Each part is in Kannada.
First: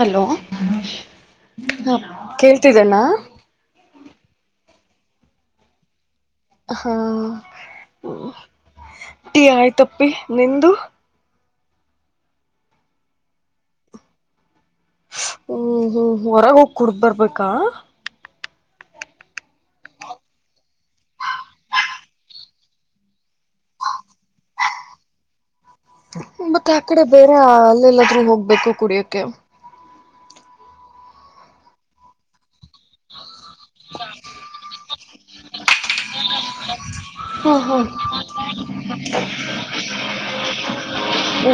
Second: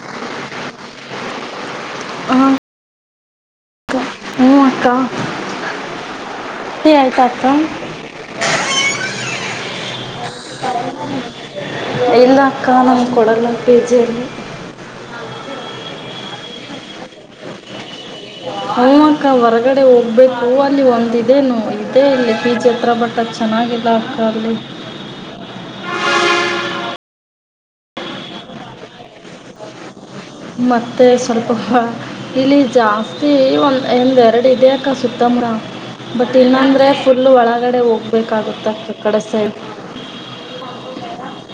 ಹಲೋ [inaudible] ಹಾ ಹಾಂ ಕೇಳ್ತಿದ್ದನಾ ಅಕ್ಕ ಹ್ಞೂ ಅಕ್ಕ ಟೀ ಹಾ ಆಯ್ತಾ ಅಕ್ಕ ಟೀ ಆಯ್ತಪ್ಪಿ ನಿಂದು ಇಲ್ಲ ಅಕ್ಕಾ ನಮಗೆ ಕೊಡಲ್ಲ ಫಿಜಿಯಲ್ಲಿ ಕುಡುದ್ ಬರ್ಬೇಕಾ ಹೂಂ ಅಕ್ಕ ಹೊರಗಡೆ ಹೋಗ್ಬೇಕು ಅಲ್ಲಿ ಒಂದು ನೊ ಇದೇ ಅಲ್ಲಿ ಫಿಜಿ ಅತ್ರ ಬಟ್ ಚೆನ್ನಾಗಿಲ್ಲ ಅಕ್ಕ ಅಲ್ಲಿ ಮತ್ತ ಆ ಕಡೆ ಬೇರೆ ಅಲ್ಲೆಲ್ಲಾದ್ರೂ ಹೋಗ್ಬೇಕು ಕುಡಿಯಕೆ ಮತ್ತೆ ಸ್ವಲ್ಪ ಇಲ್ಲಿ ಜಾಸ್ತಿ ಒಂದ್ ಒಂದ್ ಎರಡು ಇದೆ ಅಕ್ಕಾ ಸುತ್ತ ತನಕ ಬಟ್ ಇಲ್ಲಾಂದ್ರೆ ಪುಲ್ ಹಾ ಹಾ ಒಳಗಡೆ ಹೋಗ್ಬೇಕಾಗುತ್ತ ಅಕ್ಕ ಆ ಕಡೆ ಸೈ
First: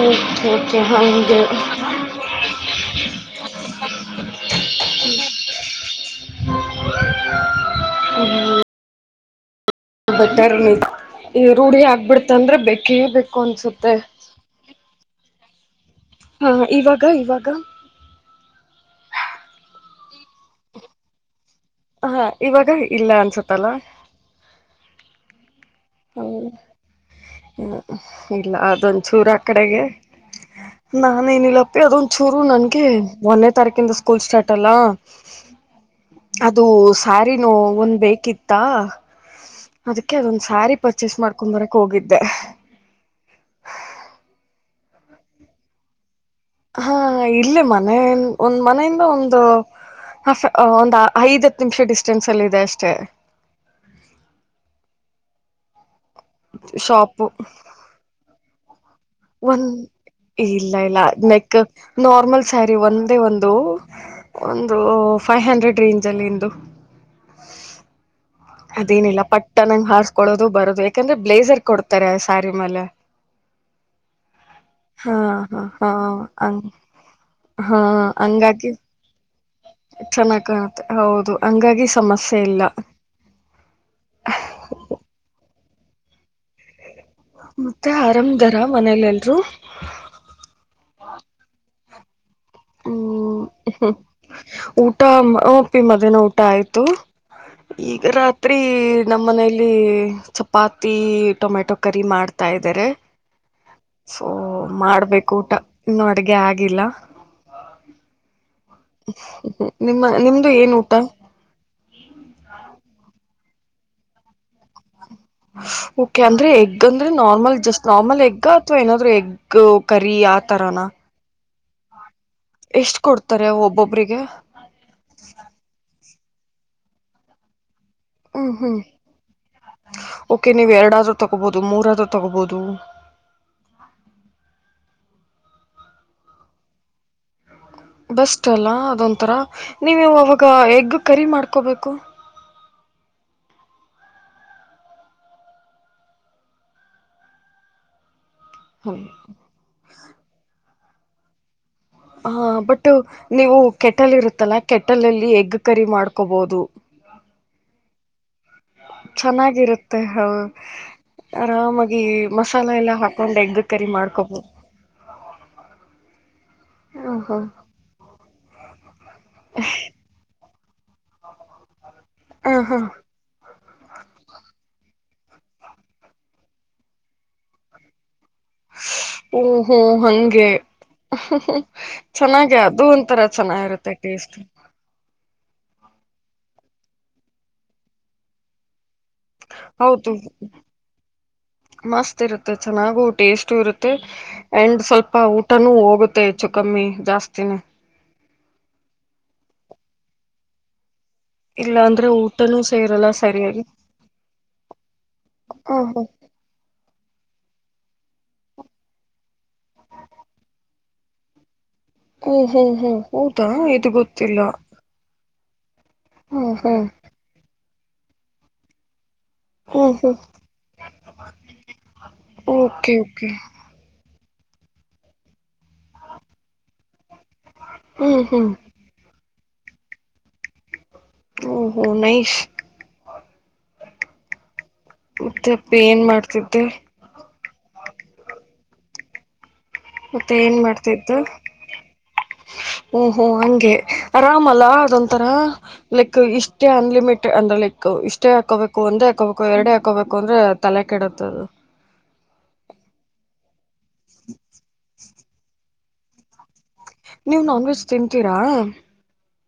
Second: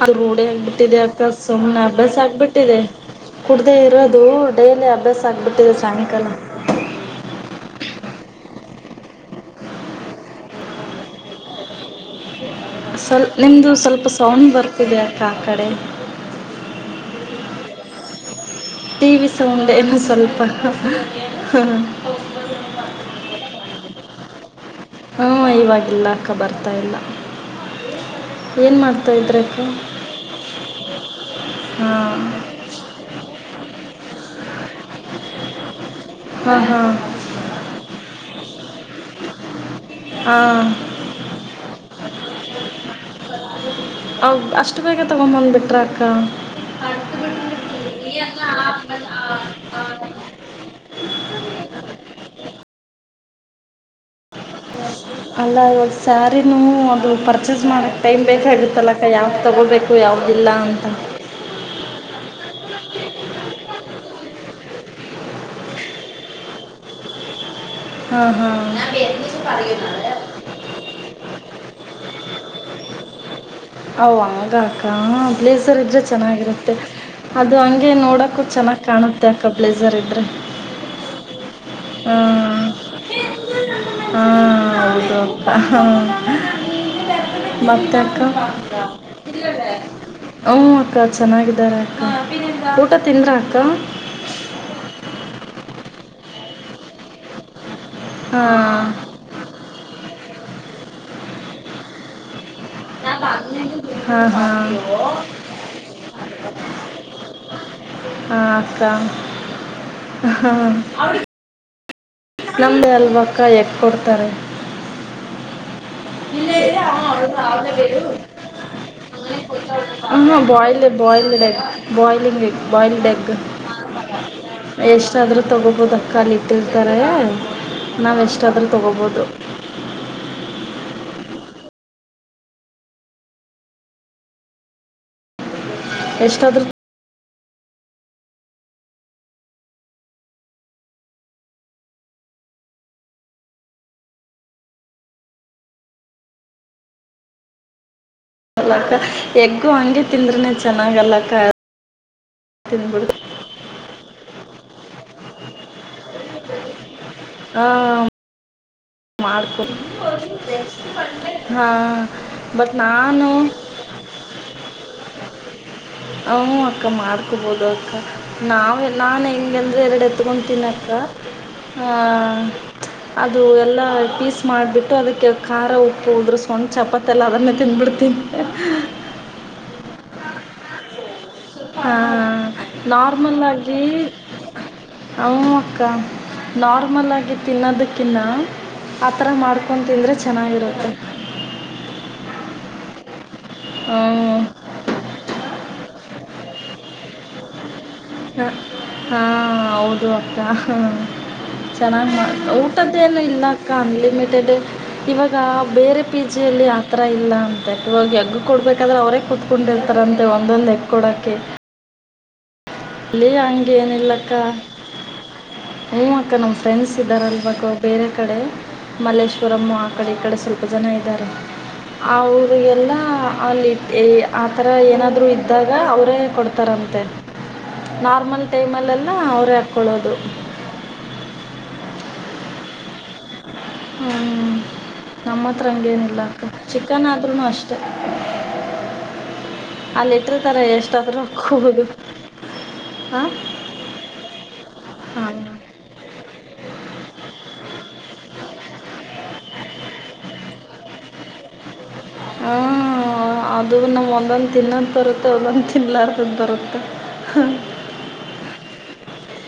ಅಲ್ಲಿ ರೋಡ್ ಓಕೆ ಓಕೆ ಆಗ್ಬಿಟ್ಟಿದೆ ಅಕ್ಕ ಹಂಗೆ ಸುಮನೆ ಅಭ್ಯಾಸ ಆಗ್ಬಿಟ್ಟಿದೆ ಕುಡ್ದೇ ಇರೋದು ಡೈಲಿ ಅಭ್ಯಾಸ ಆಗ್ಬಿಟ್ಟಿದೆ ಸಾಯಂಕಾಲ ಬಟರನ್ನು ಇಲ್ಲ ರೂಢಿ ಆಕಿಬಿಡ್ತು ಅಂದ್ರೆ ಬೆ ಸ್ಲ್ ನಿಮ್ದು ಸ್ವಲ್ಪ ಸೌಂಡ್ ಬರ್ತಿದೆ ಆ ಕಡೆ ಹಾ ಇವಾಗ ಇವಾಗ ಟಿ ವಿ ಸೌಂಡೇನ ಸ್ವಲ್ಪ ಹ ಹಾ ಇವಾಗ ಇಲ್ಲ ಅನ್ನ್ಸುತ್ತೆ ಅಲಾ ಇವಾಗಿಲ್ಲ ಅಕ್ಕ ಹೌದು ಬರ್ತಾ ಇಲ್ಲ ಇಲ್ಲ ಏನು ಮಾಡ್ತಾ ಅದೊಂದ್ಚೂರು ಆ ಇದ್ರಿ ಅಕ್ಕ ಕಡೆಗೆ ನಾನೇನಿಲ್ಲಪ್ಪಿ ಅದೊಂದ್ ಹಾಂ ಚೂರು ನನ್ಗೆ ಮೊನ್ನೆ ತಾನೇ ಆಕಿಂದು ಸ್ಕೂಲ್ ಸ್ಟಾರ್ಟ್ ಅಲ್ಲ ಹಾಂ ಅದು ಹಾಂ ಸ್ಯಾರಿನೂ ಒಂದ್ ಬೇಕಿತ್ತಾ ಅದಕ್ಕೆ ಅದೊಂದ್ ಹಾಂ ಸಾರಿ ಪರ್ಚೇಸ್ ಮಾಡ್ಕೊಂಡ್ ಬರಕ್ ಹೋಗಿದ್ದೆ ಇಷ್ಟು ಬೇಗ ತಗೋ ಬಂದ್ಬಿಟ್ರಾ ಅಕ್ಕ ಹಾ ಇಲ್ಲಿ ಮನೆ ಒಂದ್ ಮನೆಯಿಂದ ಒಂದು ಒಂದ ಆ ಐದು ಹತ್ತು ನಿಮಿಷ ಡಿಸ್ಟೆನ್ಸ್ ಅಲ್ಲ ಇದೆ ಅಷ್ಟೇ ಅಲ್ಲಾ ಹೋ ಸ್ಯಾರಿನೂ ಒಂದು ಪರ್ಚೇಸ್ ಮಾಡಕ್ಕೆ ಟೈಮ್ ಬೇಕಾಗತ್ತಲ್ಲ ಒಂದ ಇಲ್ಲ ಇಲ್ಲ ನೆಕ್ ನಾರ್ಮಲ್ ಸ್ಯಾರಿ ಒಂದೇ ಒಂದು ಒಂದ್ ಹೂ ಫೈವ್ ಹಂಡ್ರೆಡ್ ರೇಂಜಲ್ಲಿ ಇಂದು ಹಾ ಹಾ ಅದೇನಿಲ್ಲ ಪಟ್ಟ ನಂಗೆ ಹಾರ್ಸ್ಕೊಳ್ಳೋದು ಬರೋದು ಯಾಕಂದ್ರೆ ಬ್ಲೇಸರ್ ಕೊಡ್ತಾರೆ ಸ್ಯಾರಿ ಮೇಲೆ ಆಗ ಅಕ್ಕ ಹಾ ಹಾ ಬ್ಲೇಸರ್ ಹಾ ಇದ್ರೆ ಹಂಗ ಚೆನ್ನಾಗಿರುತ್ತೆ ಅದು ಹಂಗೆ ನೋಡಕು ಚನ್ನಾಗ್ ಕಾಣುತ್ತೆ ಅಕ್ಕಾ ಚೆನ್ನಾಗಿ ಕಾಣುತ್ತೆ ಹೌದು ಹಂಗಾ ಹ ಹಾ ಹಾ ಹೌದು ಅಕ್ಕಾ ಹ ಹಾ ಮತ್ತೆ ಅಕ್ಕ ಆರಾಮ್ದಾರ ಮನೇಲೆ ಎಲ್ರು ಹ್ಮ ಅಕ್ಕ ಚೆನ್ನಾಗಿದ್ದಾರೆ ಹ್ಮ ಹ್ಮ್ ಊಟ ಮಧ್ಯಾಹ್ನ ಊಟ ಆಯ್ತು ಈಗ ರಾತ್ರಿ ಹಾಂ ನಮ್ಮ ಮನೇೆಯಲ್ಲಿ ಚಪ್ ಚಪಾತಿ ಟೊಮೆಟೊ ಕರಿ ಮಾಡ್ತ ಹತಾ ಇದ್ದಾರೆ ಸೋ ಹಾಂ ಹಾಂ ಹಾಂ ಮಾಡ್ಬೇಕು ಊಟ ಇನ್ನುೂ ಅಡ್ಗೆ ಆಗಿಲ್ಲ ಅಕ್ಕ ನಿಮ್ಮ ಮನ ನಿಮ್ದು ಏನ್ ಊಟ ನಮ್ದೇ ಅಲ್ವಾ ಕ್ಕ ಎಕ್ಕ ಕೊಡ್ತಾರೆ ಓಕೆ ಅಂದ್ರೆ ಎಗ್ ಅಂದ್ರೆ ನಾರ್ಮಲ್ ಜಸ್ಟ್ ನಾರ್ಮಲ್ ಎಗ್ ಅಥವಾ ಏನಾದ್ರೂ ಎಗ್ ಕರಿ ಆತರಾನ ಬಾಯಲ್ ಲ್ಲಿಗೆ ಬಾಯ್ಲ್ಡ್ ಎಗ್ ಒಬ್ಬೊಬ್ರಿಗೆ ಎಷ್ಟಾದ್ರೂ ತಗೋಬಹುದ ಅಕ್ಕ ಅಕ್ಕ ಅಲ್ಲಿ ಇಟ್ಟಿರ್ತಾರೆ ಹ [inaudible] ಹ್ಮ್ ನಾವೆಷ್ಟಾದ್ರೂ ಹ್ಮ್ ತಗೋಬೋದು ತಗೋಬಹುದು ಮೂರದು ತಗೋಬಹುದು ಎಷ್ಟಾದ್ರೂ ಬೆಸ್ಟ್ ಅಲ್ಲ ಅದೊಂಂತರ ನೀವು ಇವಾಗ ಎಗ್ ಕರಿ ಮಾಡ್ಕೋಬೇಕು ಲಕ್ಕ ಎಗ್ಗು ಹಂಗೆ ತಿಂದ್ರನೆ ಚನ್ ಚೆನ್ನಾಗಲ್ಲ ಅಕ್ಕ ಹಾ ಬಟ್ ತಿಂದ್ಬಿಡ್ತು ನೀವು ಕೆಟ್ಟಲ್ ಇರುತ್ತಲ್ಲಾ ಕೆಟ್ಟಲಲ್ಲಿಗ್ ಎಗ್ ಕರಿ ಮಾಡ್ಕೋಬೋದು ಹ ಚೆನ್ನಾಗಿರುತ್ತೆ ಹ ಹಾಂ ಆರಾಮಾಗಿ ಬಟ್ ಮಸಾಲೆ ಎಲ್ಲಾ ನಾನು ಹಾಕೊಂಡ್ ಎಗ್ ಕರಿ ಮಾಡ್ಕೊಬಹು ಹು ಅಕ್ಕ ಹಾ ಮಾಡ್ಕೊಬೋದು ಅಕ್ಕ ನಾವು ಹ [unintelligible] ನಾನು ಹೆಗೆಂದ್ರೆ ಎರಡು ಎತ್ಕೊತೀನ ಹ [unintelligible] ಹ ಹ ಹಾ ಅದು ಎಲ್ಲ ಪೀಸ್ ಮಾಡಿಬಿಟ್ಟು ಅದಕ್ಕೆ ಖಾರ ಉಪ್ಪು ಉದ್ರುಸ್ಕೊಂಡು ಚಪಾತಿ ಎಲ್ಲ ಅದನ್ನೇ ತಿಂದ್ಬಿಡ್ತೀನಿ [inaudible] ಹಂಗೆ ಚೆನ್ನಾಗಿ ಅದು ಒಂಥರ ನಾರ್ಮಲ್ಲಾಗಿ ಚೆನ್ನಾಗಿರುತ್ತೆ ಟೇಸ್ಟ್ ನಾರ್ಮಲ್ ಆಗಿ ತಿನ್ನೋದಕ್ಕಿನ್ನ ಆತರ ಮಾಡ್ಕೊ ತಿಂದ್ರೆ ಹೌದು ಚೆನ್ನಾಗಿರತ್ತೆ [inaudible] ಟೇಸ್ಟ್ ಇರುತ್ತೆ ಅಂಡ್ ಸ್ವಲ್ಪ ಊಟನುೂ ಹೋಗುತ್ತೆ ಮತ್ತೆ ಹೆಚ್ಚು ಕಮ್ಮಿ ಜಾಸ್ತಿನೇ ಹ ಹಾ ಹೌದು ಅಕ್ಕ ಹ ಇಲ್ಲ ಅಂದ್ರೆ ಚೆನ್ನಾಗಿ ಮಾಡ್ ಊಟನೂ ಸೇರಲ್ಲ ಊಟದ್ದೇಲ್ಲ ಇಲ್ಲ ಸರಿಯಾಗಿ ಅಕ್ಕ ಅನ್ಲಿಮಿಟೆಡ್ ಇವಾಗ ಹ ಹ ಬೇರೆ ಪಿಜಿಯಲ್ಲಿ ತ್ರ ಇಲ್ಲ ಅಂತೆ ಹಗ್ ಕೊಡ್ಬೇಕಾದ್ರೆ ಅವ್ರೇ ಕುೂತ್ಕೊಂಡಿರ್ತಾರಂತೆ ಒಂದೊಂದು ಎತ್ತು ಕೊಡಕೆ ಹ್ಮ್ ಹ್ಮ್ ಹ್ಮ್ ಹೌದಾ ಇದು ಗೊತ್ತಿಲ್ಲ ಹು ಅಕ್ಕ ಹ್ಮ್ ನಮ್ಮ ಹ್ಮ್ ಫ್ರೆಂಡ್ಸ್ ಇದ್ದಾರಲ್ ಅಲ್ಪಕಾ ಬೇರೆ ಕಡೆ ಮಲ್ಲೇಶ್ವರಮ್ಮ ಆ ಹ್ಮ್ ಕಡೆ ಈ ಹ್ಮ್ ಕಡೆ ಸ್ವಲ್ಪ ಜನ ಇದ್ದಾರೆ ಅವರಿಗೆಲ್ಲ ಓಕೆ ಓಕೆ ಅಲ್ಲಿ ಆ ಥರ ಏನಾದರೂ ಇದ್ದಾಗ ಅವರೇ ಕೊಡ್ತಾರಂತೆ ಹ್ಮ್ ನಾರ್ಮಲ್ ಹ್ಮ್ ಟೈಮ್ಲ್ಲೆಲ್ಲ ಅವ್ರ ಹಾಕೊಳ್ಳೋದು ಹ್ಮ ಹ್ಮ ವೇಸ್ಟ್ ಹ್ಮ್ ನಮ್ಮ ಹತ್ರ ಏನ್ ಹಂಗೇನಿಲ್ಲ ಅಕ್ಕ ಮಾಡ್ತಿದ್ದೆ ಚಿಕನ್ ಆದ್ರುನು ಅಷ್ಟೆ ಮತ್ತೆ ಏನ್ ಮಾಡ್ತಾ ಇತ್ತು ಹಾಕ್ಕೋಬೋದು ಹ್ಮ್ ಹಾಂ ಹ್ಮ್ ಅಂಗೆ ಅರಮ್ ಅಲ ಅ ತರಾ ಹಾಂ ಲೆಕ್ ಇಸ್ಟ್ ಅನ್ಲಿಮಿಟೆಡ್ ಅಂದ್ರೆ ಲೈಕ್ ಇಷ್ಟೇ ಹಾಕೋಬೇಕು ಒಂದೇ ಹಾಕೋಬೇಕು ಎರಡೇ ಹಾಕೋಬೇಕು ಅಂದ್ರೆ ತಲೆ ಕೆಡುತ್ತ ದು. ಹಾಂ ಅದು ನಮ ಒಂದೊಂದು ತಿನ್ನಂತ ಬರುತ್ತೆ [unintelligible] ತಿನ್ನಲಾರ್ದು ತಿಂತರ್ ಅ ನೀವ್ ನಾನ್ ವೆಜ್ ತಿಂತೀರಾ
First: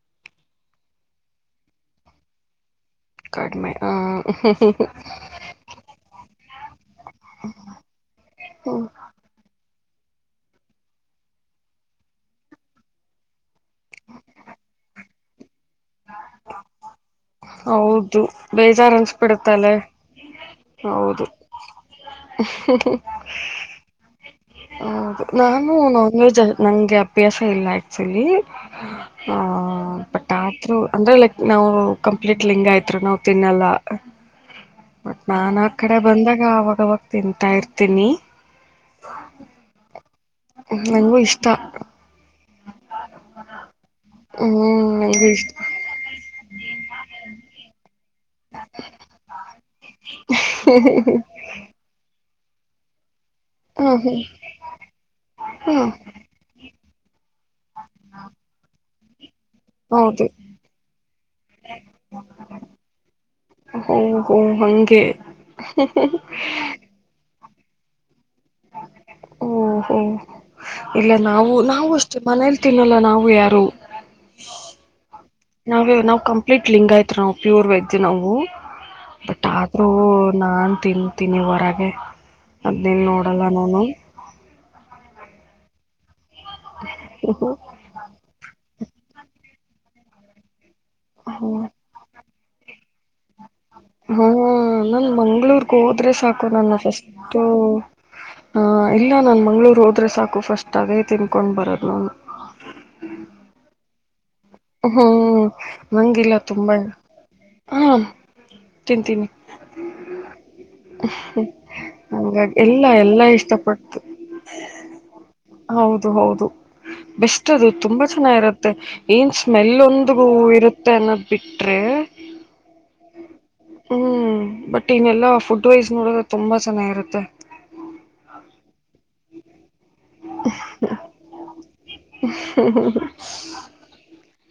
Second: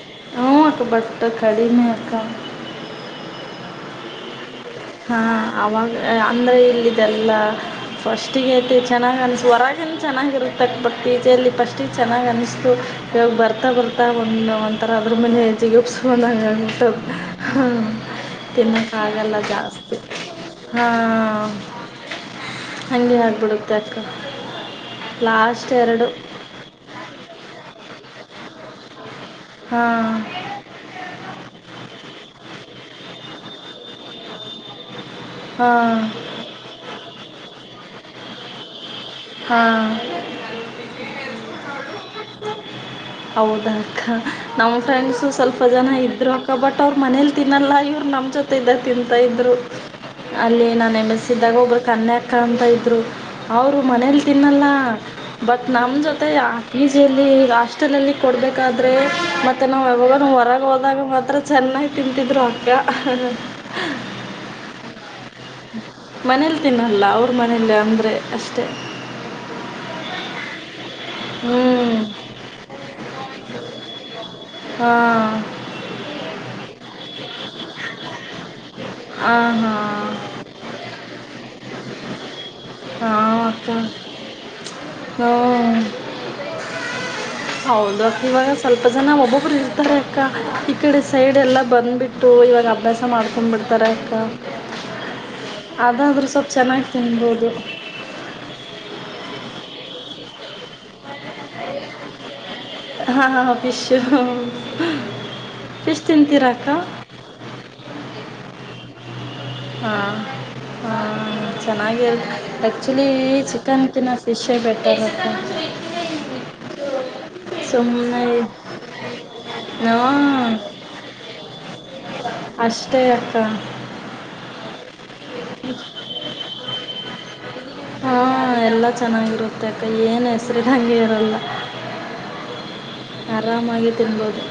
[unintelligible] ಅಕ್ಕಾ ಕಡಿಮೆ ಹ್ಹಾ ಹ್ ಹಾ ಅವಾಗ ಅ ಇಲ್ಲಿ ಇದೆಲ್ಲ ಫಸ್ಟಿಗೆ ಇತಿ ಚೆನ್ನಾಗಿ ಅನ್ಸ ಹೊರಗ ಚೆನ್ನಾಗಿರುತಕ್ಕ ಬಟ್ ಪೀಜೆಯಲ್ಲಿ ಫಸ್ಟಿಗೆ ಚೆನ್ನಾಗಿ ಅನ್ನಿಸ್ತು ಇವಾಗ ಬರ್ತಾ ಬರ್ತಾ ಒಂದು ಒಂಥರ ಅದ್ರ ಮೇಲೆ [unintelligible] ಹೌದು ತಿನ್ನಕ್ಕ ಬೇಜಾರ್ ಆಗಲ್ಲ ಅಕ್ಕಾ ಅನ್ಸ್ಬಿಡುತ್ತಲ್ಲೆ ಹಾ ಹೌದು ಹ್ಹ ಹಂಗೆ ಆಗ್ಬಿಡುತ್ತೆ ಅಕ್ಕ ಹೌದು ನಾನು ಲಾಸ್ಟ್ ಎರಡು ನಾನ್ ವೆಜ್ ನಂಗೆ ಅಭ್ಯಾಸ ಇಲ್ಲ ಆಯ್ತು ಸರಿ ಹ ಹಾಂ ಬಟ್ ಆದ್ರರು ಅಂದ್ರೆ ಲೈಕ್ ನಾವು ಕಂಪ್ಲೀಟ್ ಲಿಂಗ ಆಯ್ತ ಹತ್ರ ನಾವು ತಿನ್ನಲ್ಲ ಬಟ್ ನಾ ಆ ಕಡೆ ಹಾಂ ಬಂದಾಗ ಅವಾಗವಾಗ ತಿಂತಾ ಇರ್ತೀನಿ ಹಾಂ ನನಗೂ ಇಷ್ಟ ಹೌದ ಅಕ್ಕ ನಮ್ ಹ್ಮ್ ಫ್ರೆಂಡ್ಸು ನಂಗೂ ಇಷ್ಟ ಸ್ವಲ್ಪ ಜನ ಇದ್ರು ಅಕ್ಕ ಬಟ್ ಅವ್ರ ಮನೇಲಿ ತಿನ್ನಲ್ಲ ಇವ್ ತಿಂತಾ ಇದ್ರು ಅಲ್ಲಿ ನಾನ ಮಿಸ್ಸಿ ಇದ್ದಾಗ ಒಬ್ಬರು ಕನ್ಯಾ ಕಾಣ್ತಾ ಇದ್ರು ಹ್ಮ್ ಹ್ಮ್ ಮನೇಲಿ ತಿನ್ನಲ್ಲ ಬಟ್ ಹ್ಮ್ ನಮ್ಮ ಜೊತೆ ಈಜಲ್ಲಿ ಲಾಸ್ಟೆಲಲ್ಲಿ ಕೊಡಬೇಕಾದ್ರೆ ನಾವ್ ಯಾವಾಗ ಹೌದು ಹೊರಗೆ ಹೋದಾಗ ಮಾತ್ರ ಚೆನ್ನಾಗಿ ತಿಂತಿದ್ರು ಅಕ್ಕ ಕೆ ಮನೇಲಿ ತಿನ್ನಲ್ಲ ಅವ್ರ ಮ ಇಲ್ಲ ಅಂದರೆ ಅಷ್ಟೇ ಹಓ ಹ್ಮ ಇಲ್ಲ ನಾವು ಹ್ಞೂ ನಾವವು ಅಷ್ಟೇ ಮನೇಲಿ ತಿನ್ನಲ್ಲ ನಾವು ಯಾರು ಹಾ ನಾವ ನಾವ್ ಕಂಪ್ಲೀಟ್ ಲಿಂಗ್ ಆಯ್ತ್ ನಾವ್ ಪ್ಯೂರ್ ವೆಜ್ಜ್ ನಾವು ಬಟ್ ಹಾಂ ಆದ್ರೂ ಹಾಂ ನಾನ್ ತಿಂತಿನಿ ಹೊರಗೆ ಅದೆನ್ ನೋಡಲ್ಲ ನನು ಹ್ಮ ಹ್ಮ ಹೌದವ ಇವಾಗ ಸ್ವಲ್ಪ ಜನ ಒಬ್ಬ ಇರ್ತಾರೆಕ್ಕ ಈ ಕಡೆ ಸೈಡ್ ಎಲ್ಲ ಬಂದ್ಬಿಟ್ ಓ ಅಭ್ಯಾಸ ಮಾಡ್ ಹಾ ನನ್ ಮಂಗಳೂರು ಹೋದ್ರೆ ಅದಾದರೂ ಸಾಕು ಸ್ವಲ್ಪ ನನ್ನ ಚೆನ್ನಾಗಿ ಫಸ್ಟ್ ತಿನ್ಬೋದು ಹ ಇಲ್ಲ ನನ್ ಮಂಗ್ಳೂರ್ ಹೋದ್ರೆ ಸಾಕುಫಸ್ಟ್ ತಾವೇ ತಿನ್ಕೊಂಡು ಬರೋದು ಹಾಂ [unintelligible] ಹ್ಮ್ ಫಿಶ್ ನಂಗಿಲ್ಲ ತಿಂತೀರಾ ಅಕ್ಕ ತುಂಬಾ ಹ ತಿಂತೀನಿ ಹಾ ಹಾ ಚೆನ್ನಾಗಿ ಹಂಗಾಗಿ ಎಲ್ಲಾ ಆಕ್ಚುಲಿ ಎಲ್ಲಾ ಚಿಕನ್ ಇಷ್ಟಪಟ್ಟು ತಿನ್ನ ಫಿಶೇ ಬೆಟ್ಟರ್ ಹೌದು ಹೌದು ಬೆಷ್ಟ್ ಅಷ್ಟದು ತುಂಬಾ ಸುಮ್ಮನೆ ಚೆನ್ನ ಇರುತ್ತೆ ಏನ್ ಸ್ಮೆಲ್ ಹಾಂ ಒಂದಗೂ ಇರುತ್ತೆ ಅನ್ನೋದ್ ಬಿಟ್ ರೇ ಅಷ್ಟೇ ಅಕ್ಕ ಹ್ಮ್ ಬಟ್ ನೆಲ್ಲ ಲ್ಲ ಫುಡ್ ವೈಸ್ ನೋಡ್ರೆ ತುಂಬ ಚೆನ್ನ ಇರುತ್ತೆ ಹಾ ಎಲ್ಲಾ ಚೆನ್ನಾಗಿರುತ್ತೆ ಅಕ್ಕೆ ಏನು ಹೆಸರಿದಂಗೆ ಇರಲ್ಲ [unintelligible] ಅರಮ್ ಹಾಗೆ ತಿಬೋದು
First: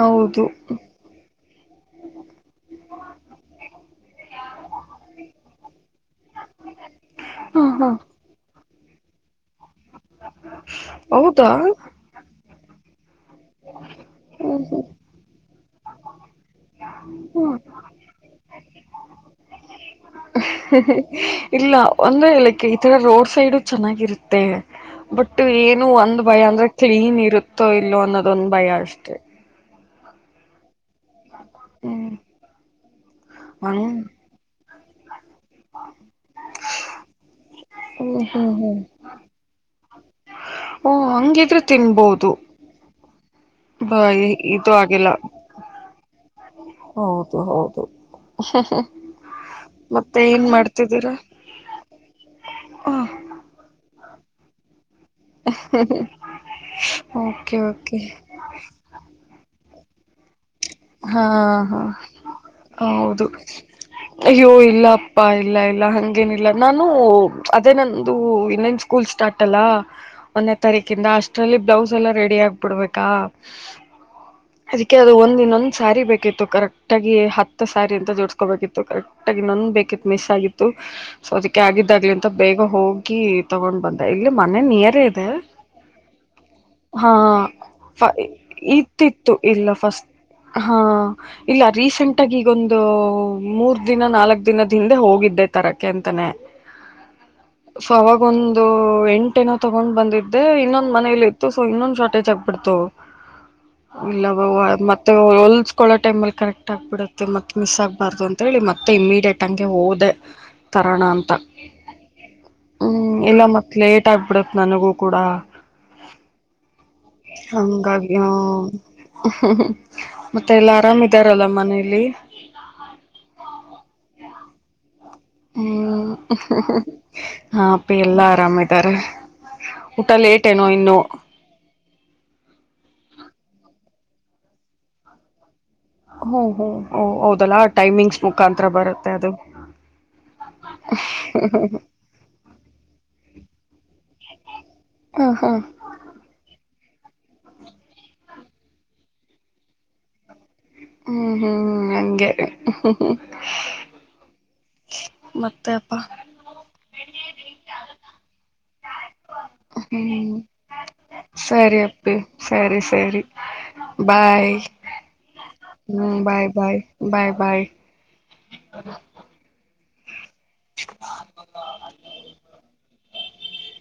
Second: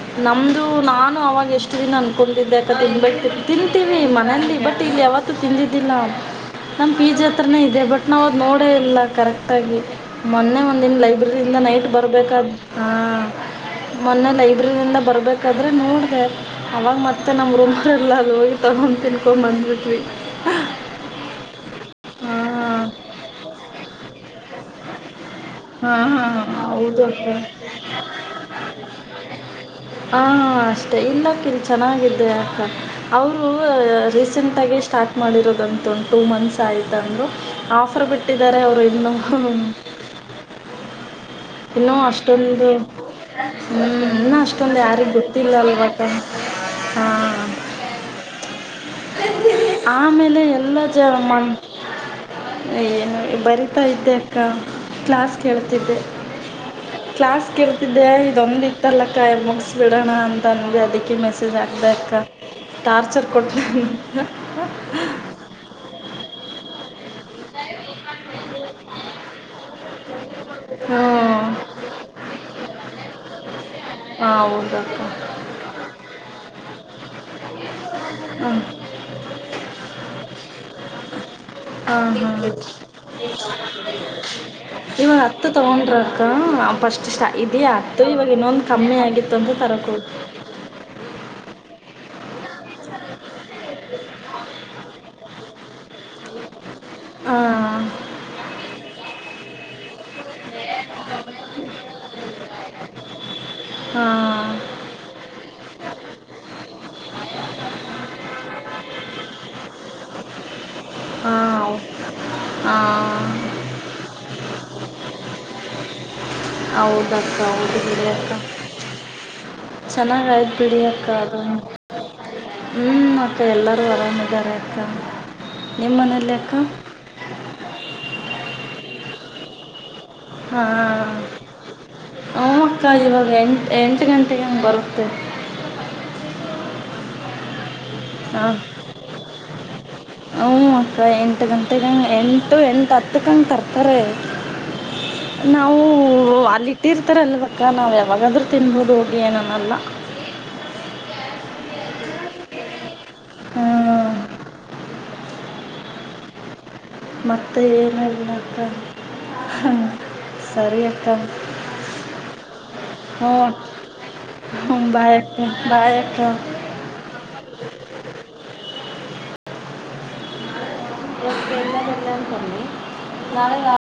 ಹೌದು ನಮ್ದು ನಾನು ಅವಾಗ ಎಷ್ಟು ತಿನ್ನು ತಿಂತೀನಿ ಮನೆಯಲ ತಿನ್ನಿಲ್ಲ ಟೀಚರ್ ತರನೇ ಹಾ ಇದೆ ಹಾ ಬಟ್ ನವರ್ ನೋಡಿ ಕಡೆ ಕರೆಕ್ಟ್ ಆಗಿ ಮೊನ್ನೆ ಒಂದಿನ ಹೌದಾ ಲೈಬ್ರರಿಯಿಂದ ನೈಟ್ ಬರ್ಬೇಕಾದ್ರೆ ಹ್ಮ ಮೊನ್ನೆ ಹ್ಮ್ ಹ್ಮ್ ಲೈಬ್ರರಿನಿಂದ ಬರ್ಬೇಕ್ ಆದ್ರೆ ನೋಡಿದೆ ಅವಾಗ ಮತ್ತೆ ನಮ್ಮ ಹ್ಮ್ ರೂಮ್ಗಳಲ್ಲ ಅಲ್ಲಿ ಹೋಗಿ ತಗೊಂಡ. ತಿನ್ಕೊಂಡ ಬಂದ್ಬಿಟ್ವಿ. ಇಲ್ಲ ಅಂದ್ರೆ ಲೈಕ್ ಈ ಹಾಂ ತರ ರೋಡ್ ಸೈಡು ಚೆನ್ನಾಗಿರುತ್ತೆ ಬಟ್ ಏನು ಹಾ ಒಂದ್ ಹಾ ಭಯ ಅಂದ್ರೆ ಹೌದು ಕ್ಲೀನ್ ಅಕ್ಕ ಇರುತ್ತೋ ಇಲ್ಲೋ ಅನ್ನೋದೊಂದ ಭಯ ಅಷ್ಟೆ ಹ ಹಾ ಇಲ್ಲ ಅಕ್ಕ ಇಲ್ಲಿ ಹ್ಮ್ ಚೆನ್ನಾಗಿದ್ದೆ ಅಕ್ಕ ಅವರು ಹಂಗ ರೀಸೆಂಟ್ ಆಗಿ ಮಾಡಿರೋದಂತ ಉಂಟು ಮನುಷ್ಯ ಆಯ್ತಂದು ಆಫರ್ ಹ್ಮ್ ಹ್ಮ್ ಬಿಟ್ಟಿದ್ದಾರೆ ಹ್ಮ್ ಅವರು ಇನ್ನೂಹ ಹ ಇನ್ನುೂ ಅಷ್ಟೊಂದು ಬ ಹ್ಮ್ ಇನ್ನುೂ ಇದು ಅಷ್ಟೊಂದು ಯಾರಿಗ ಆಗಿಲ್ಲ ಗೊತ್ತಿಲ್ಲ ಅಲ್ವಾ [unintelligible] ಹೌದು ಹೌದು [unintelligible] ಮತ್ತೆ ಆಮೇಲೆ ಏನ್ ಎಲ್ಲ ಜ ಮಾಡ್ತಿದ್ದೀರಾ ಮ ಏನ ಬರಿತಾ ಇದ್ದೆ [unintelligible] ಕ್ಲಾಸ್ ಕೇಳ್ತಿದ್ದೆ ಕ್ಲಾಸ್ ಓಕೆ ಓಕೆ ಕೇಳ್ತಿದ್ದೆ ಇದೊಂದ ಇತ್ತಲಕ್ಕ ಇದ ಮುಗ್ಸ ಬಿಡೋಣ ಅಂತ ಅದಕ್ಕೆ ಹಾ ಮೆಸೇಜ್ ಹಾ ಹಾಕದೆ ಅಕ್ಕ ಹೌದು ಟಾರ್ಚರ್ ಕೊಡ್ತ ಅಯ್ಯೋ ಇಲ್ಲ ಅಪ್ಪಾ ಇಲ್ಲ ಇಲ್ಲ ಹಂಗೇನಿಲ್ಲ ನಾನು ಅದೇ ನಂದು ಇನ್ನೇನ್ ಸ್ಕೂಲ್ ಸ್ಟಾರ್ಟ್ ಅಲ್ಲ ಒಂದೇ ತಾರೀಕಿಂದ ಹ್ಞೂ ಅಷ್ಟ್ರಲ್ಲಿ ಬ್ಲೌಸ್ ಎಲ್ಲ ರೆಡಿ ಆಗ್ಬಿಡ್ಬೇಕಾ ಹಾಂ ಅದಕ್ಕೆ ಹೌದಕ್ಕ ಅದ ಒಂದ ಇನ್ನೊಂದ. ಸ್ಯಾರಿ ಬೇಕಿತ್ತು ಕರೆಕ್ಟ್ ಆಗಿ ಹತ್ತು ಸ್ಯಾರಿ ಅಂತ ಹಾಂ ಜೋಡಸ್ಕೋಬೇಕಿತ್ತು ಕರೆಕ್ಟ್ ಆಗಿ ನನ್ ಬೇಕಿತ್ತು ಮಿಸ್ ಆಗಿತ್ತು ಸೊ ಅದಕ್ಕೆ ಆಗಿದ್ದ ಹಾ ಹಾ ಬಂದೆ ಇಲ್ಲಿ ಮನೆ ನಿಯರೇ ಇವಾಗ ಇದೆ ಹತ್ತು ತಗೊಂಡ್ರ ಅಕ್ಕ ಫಸ್ಟ್ ಹಾ ಇದಿಯಾ ಹತ್ತು ಇವಾಗ ಇನ್ನೊಂದು ಕಮ್ಮಿ ಇತ್ತಿತ್ತು ಆಗಿತ್ತು ಅಂತ ಇಲ್ಲ ತರಕ ಹೋಗಿ ಫಸ್ಟ್ ಹಾ ಇಲ್ಲ ರೀಸೆಂಟ್ ಟ್ಟಾಗಿ ಈಗ ಒಂದು ಮೂರ ದಿನ ನಾಲ್ಕ ದಿನದ ಹಿಂದೆ ಹೋಗಿದ್ದೆ ತರಕ್ಕೆ ಅಂತಾನೆ ಹಾಂ ಸೊ ಅವಾಗೊಂದು ಎಂಟನೋ ತಗೊಂಡ ಬಂದಿದ್ದೆ ಅದ ಇನ್ನೊಂದ ಮನೇಲಿ ಇತ್ತು ಸೊ ಇನ್ನೊಂದ ಶಾರ್ಟೇಜ್ ಆಗ್ಬಿಡ್ತು ಇಲ್ಲ ಬ ಹಾಂ ಮತ್ತೆ ಹಮ್ ಹೊಲ್ಸ್ಕೊಳೋ ಟೈಮಲ್ಲಿ ಕರೆಕ್ಟ್ ಆಗ್ಬಿಡತ್ತೆ ಮತ್ತ ಮಿಸ್ ಆಗ್ಬಾರ್ದು ಅಂತ ಹೇಳಿ ಮತ್ತೆ ಇಮಿಡಿಯಟ್ ಹಂಗೆ ಹೋದೆ ತರಾನಾ ಅಂತ ಹಾಂ ಹ ಹಾಂ ಇಲ್ಲ ಮತ್ತ ಲೇಟ್ ಆಗ್ಬಿಡತ್ತ ನನಗೂ ಕೂಡ ಹೌದಕ್ಕ ಹೌದು ಹಂಗಾಗಿ ಹ [unintelligible] ಚೆನ್ನಾಗ ಆಯ್ತು ಎಲ್ಲಾ ಬಿಡಿ ಆರಾಮ್ ಅಕ್ಕ ಅದು ಇದಾರಲ್ಲ ಮನೇಲಿ ಹ್ಮ್ ಅಕ್ಕ ಎಲ್ಲರೂ ಆರಾಮ ಆದಿವಿ ಇದಾರೆ ಅಕ್ಕ ನಿಮ್ಮ ಹ್ಮ್ ಮನೇಲಿ ಅಕ್ಕ ಹ ಅಪ್ಪಿ ಎಲ್ಲಾ ಆರಾಮಿದ್ದರೆ ಊಟ ಲೇಟ್ ಏನೋ ಇನ್ನು ಹೂ ಅಕ್ಕ ಇವಾಗ ಎಂಟ್ ಎಂಟು ಗಂಟೆಗೆ ಅಂಗ ಬರುತ್ತೆ ಹ್ಮ್ ಹ್ಮ್ ಹ ಹೌದಲ್ಲಾ ಹಾ ಹ್ಞ ಅಕ್ಕ ಎಂಟು ಗಂಟೆಗಂಗೆ ಎಂಟು ಎಂಟು ಹತ್ತಕ್ಕಂಗೆ ತರ್ತಾರೆ ಹ ಹಾ ನಾವೂ ಅಲ್ಲಿ ಈಟ್ಟಿರ್ತಾರೆ ಅಲ್ವಕ್ಕ ನಾವು ಯಾವಾಗಾದ್ರೂ ತಿನ್ಬೋದು ಹೋಗಿ ಏನನ್ನಲ್ಲ ಹ್ಮ್ ಹ್ಮ್ ಹಂಗೇ ಮತ್ ತ್ತಪ್ಪ ಮತ್ತು ಏನಿಲ್ಲ ಅಕ್ಕ ಹ್ ಸರಿ ಅಕ್ಕ ಸರಿ ಅಪ್ಪಿ ಸರಿ ಸರಿ ಹ್ಞೂ ಬಾಯ್ ಹ್ಞೂ ಬಾಯ್ ಅಕ್ಕ ಬಾಯ್ ಹ್ಮ ಅಕ್ಕ ಬಾಯ್ ಬಾಯ್ ಬಾಯ್ ಬಾಯ್ ಎ [inaudible] ನಾಳೆ ನಾ